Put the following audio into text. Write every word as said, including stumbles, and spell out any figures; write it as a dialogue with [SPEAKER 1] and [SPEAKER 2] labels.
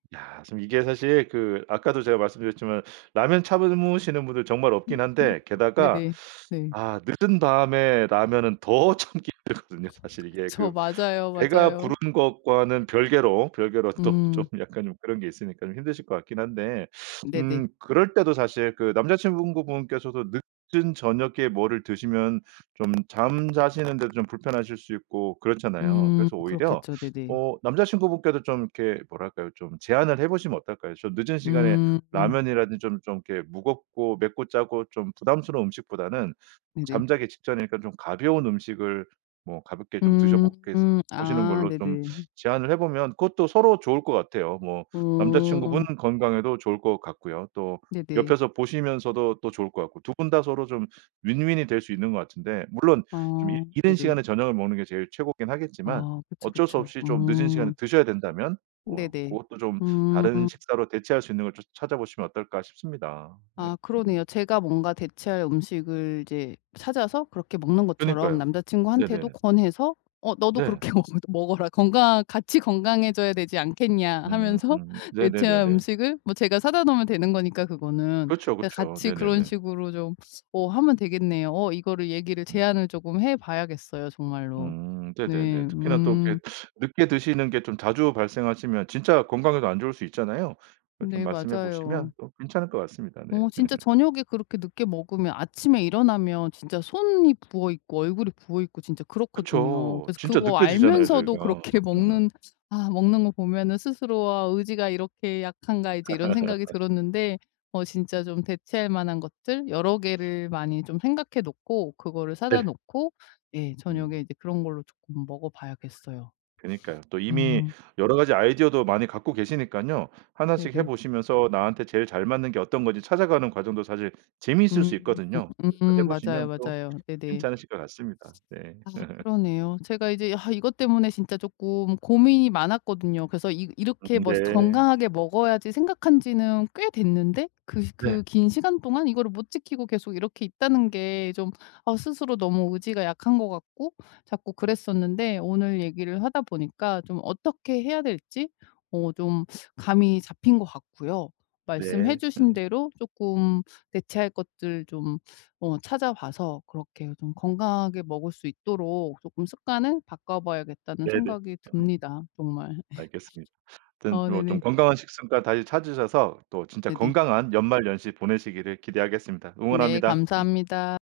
[SPEAKER 1] 이야. 지금 이게 사실 그 아까도 제가 말씀드렸지만 라면 참으시는 분들 정말 없긴 한데 게다가
[SPEAKER 2] 네네. 네.
[SPEAKER 1] 아 늦은 밤에 라면은 더 참기 힘들거든요. 사실 이게
[SPEAKER 2] 그쵸.
[SPEAKER 1] 그
[SPEAKER 2] 맞아요,
[SPEAKER 1] 배가
[SPEAKER 2] 맞아요.
[SPEAKER 1] 부른 것과는 별개로 별개로 또 좀
[SPEAKER 2] 음.
[SPEAKER 1] 약간 좀 그런 게 있으니까 좀 힘드실 것 같긴 한데
[SPEAKER 2] 네네.
[SPEAKER 1] 음 그럴 때도 사실 그 남자친구분께서도 늦은 저녁에 뭐를 드시면 좀 잠 자시는 데도 좀 불편하실 수 있고 그렇잖아요.
[SPEAKER 2] 음
[SPEAKER 1] 그래서 오히려
[SPEAKER 2] 그렇겠죠. 네네.
[SPEAKER 1] 어 남자친구분께도 좀 이렇게 뭐랄까요? 좀 제안을 해 보시면 어떨까요? 좀 늦은 시간에
[SPEAKER 2] 음.
[SPEAKER 1] 라면이라든지 좀 좀 이렇게 무겁고 맵고 짜고 좀 부담스러운 음식보다는
[SPEAKER 2] 네네.
[SPEAKER 1] 잠자기 직전이니까 좀 가벼운 음식을 뭐 가볍게 좀 드셔보게
[SPEAKER 2] 음.
[SPEAKER 1] 보시는
[SPEAKER 2] 아
[SPEAKER 1] 걸로 좀
[SPEAKER 2] 네네.
[SPEAKER 1] 제안을 해 보면 그것도 서로 좋을 것 같아요. 뭐 남자친구분
[SPEAKER 2] 오.
[SPEAKER 1] 건강에도 좋을 것 같고요. 또
[SPEAKER 2] 네네.
[SPEAKER 1] 옆에서 보시면서도 또 좋을 것 같고 두 분 다 서로 좀 win-win이 될 수 있는 것 같은데 물론 좀 이
[SPEAKER 2] 어
[SPEAKER 1] 이른
[SPEAKER 2] 네네.
[SPEAKER 1] 시간에 저녁을 먹는 게 제일 최고긴 하겠지만
[SPEAKER 2] 아 그쵸,
[SPEAKER 1] 어쩔 수
[SPEAKER 2] 그쵸.
[SPEAKER 1] 없이 좀 늦은 시간에
[SPEAKER 2] 음.
[SPEAKER 1] 드셔야 된다면 뭐
[SPEAKER 2] 네네.
[SPEAKER 1] 고것도 좀 다른
[SPEAKER 2] 음.
[SPEAKER 1] 식사로 대체할 수 있는 걸 좀 찾아보시면 어떨까 싶습니다. 네.
[SPEAKER 2] 아 그러네요. 제가 뭔가 대체할 음식을 이제 찾아서 그렇게 먹는 것처럼
[SPEAKER 1] 그니까요.
[SPEAKER 2] 남자친구한테도
[SPEAKER 1] 네네네.
[SPEAKER 2] 권해서 "어 너도
[SPEAKER 1] 네.
[SPEAKER 2] 그렇게 먹 먹어라. 건강 같이 건강해져야 되지 않겠냐?"
[SPEAKER 1] 음.
[SPEAKER 2] 하면서
[SPEAKER 1] 음.
[SPEAKER 2] 대체한
[SPEAKER 1] 네네네네.
[SPEAKER 2] 음식을 뭐 제가 사다 놓으면 되는 거니까, 그거는.
[SPEAKER 1] 그쵸,
[SPEAKER 2] 네.
[SPEAKER 1] 그쵸.
[SPEAKER 2] 같이 그런
[SPEAKER 1] 네네네.
[SPEAKER 2] 식으로 좀 어 하면 되겠네요. 어 이거를 얘기를
[SPEAKER 1] 음.
[SPEAKER 2] 제안을 쪼금 해 봐야겠어요, 정말로.
[SPEAKER 1] 음.
[SPEAKER 2] 네.
[SPEAKER 1] 네네네. 특히나 또
[SPEAKER 2] 음.
[SPEAKER 1] 이렇게 늦게 드시는 게 좀 자주 발생하시면 진짜 건강에도 안 좋을 수 있잖아요. 예 좀
[SPEAKER 2] 네.
[SPEAKER 1] 말씀해
[SPEAKER 2] 맞아요.
[SPEAKER 1] 보시면 또 괜찮을 것 같습니다. 네.
[SPEAKER 2] 어 진짜 저녁에 그렇게 늦게 먹으면 아침에 일어나면 진짜 손이 부어있고 얼굴이 부어있고 진짜 그렇거든요.
[SPEAKER 1] 그쵸.
[SPEAKER 2] 그래서
[SPEAKER 1] 진짜
[SPEAKER 2] 그거
[SPEAKER 1] 느껴지잖아요,
[SPEAKER 2] 알면서도
[SPEAKER 1] 저희가.
[SPEAKER 2] 그렇게 먹는 아 먹는 거 보면은 스스로 '아 의지가 이렇게 약한가?' 이제 이런 생각이 들었는데 어 진짜 좀 대체할 만한 것들 여러 개를 많이 좀 생각해 놓고 그거를 사다
[SPEAKER 1] 네.
[SPEAKER 2] 놓고 예 저녁에
[SPEAKER 1] 음.
[SPEAKER 2] 이제 그런 걸로 쪼끔 먹어봐야겠어요.
[SPEAKER 1] 그니까요. 또 이미
[SPEAKER 2] 음.
[SPEAKER 1] 여러 가지 아이디어도 많이 갖고 계시니깐요. 하나 씩 해
[SPEAKER 2] 네네.
[SPEAKER 1] 보시면서 나한테 제일 잘 맞는 게 어떤 건지 찾아가는 과정도 사실 재미있을 수
[SPEAKER 2] 음.
[SPEAKER 1] 있거든요. 그래서 해
[SPEAKER 2] 음 맞아요,
[SPEAKER 1] 보시면 또
[SPEAKER 2] 맞아요. 네네.
[SPEAKER 1] 괜찮으실 것 같습니다. 네.
[SPEAKER 2] 아 그러네요. 제가 이제 이것 때문에 진짜 쪼끔 고민이 많았거든요. 그래서 이 이렇게 뭐
[SPEAKER 1] 네.
[SPEAKER 2] '건강하게 먹어야지.' 생각한 지는 꽤 됐는데 그
[SPEAKER 1] 네.
[SPEAKER 2] 그 긴 시간 동안 이거를 못 지키고 계속 이렇게 있다는 게 좀 아 스스로 너무 의지가 약한 것 같고 자꾸 그랬었는데 오늘 얘기를 하다 보니까 좀 어떻게 해야 될지 어 좀 감이 잡힌 것 같고요. 말씀해
[SPEAKER 1] 네.
[SPEAKER 2] 주신 대로 쪼끔 대체할 것들 좀 어 찾아 봐서 그렇게 좀 건강하게 먹을 수 있도록 쪼끔 '습관을 바꿔 봐야겠다.'는
[SPEAKER 1] 네네.
[SPEAKER 2] 생각이 듭니다, 정말. 예.
[SPEAKER 1] 알겠습니다. 하여튼
[SPEAKER 2] 어
[SPEAKER 1] 뭐 좀
[SPEAKER 2] 네네.
[SPEAKER 1] 건강한 식습관 다시 찾으셔서 또 진짜
[SPEAKER 2] 네네.
[SPEAKER 1] 건강한 연말연시 보내시기를 기대하겠습니다.
[SPEAKER 2] 네.
[SPEAKER 1] 응원합니다. 음.
[SPEAKER 2] 감사합니다.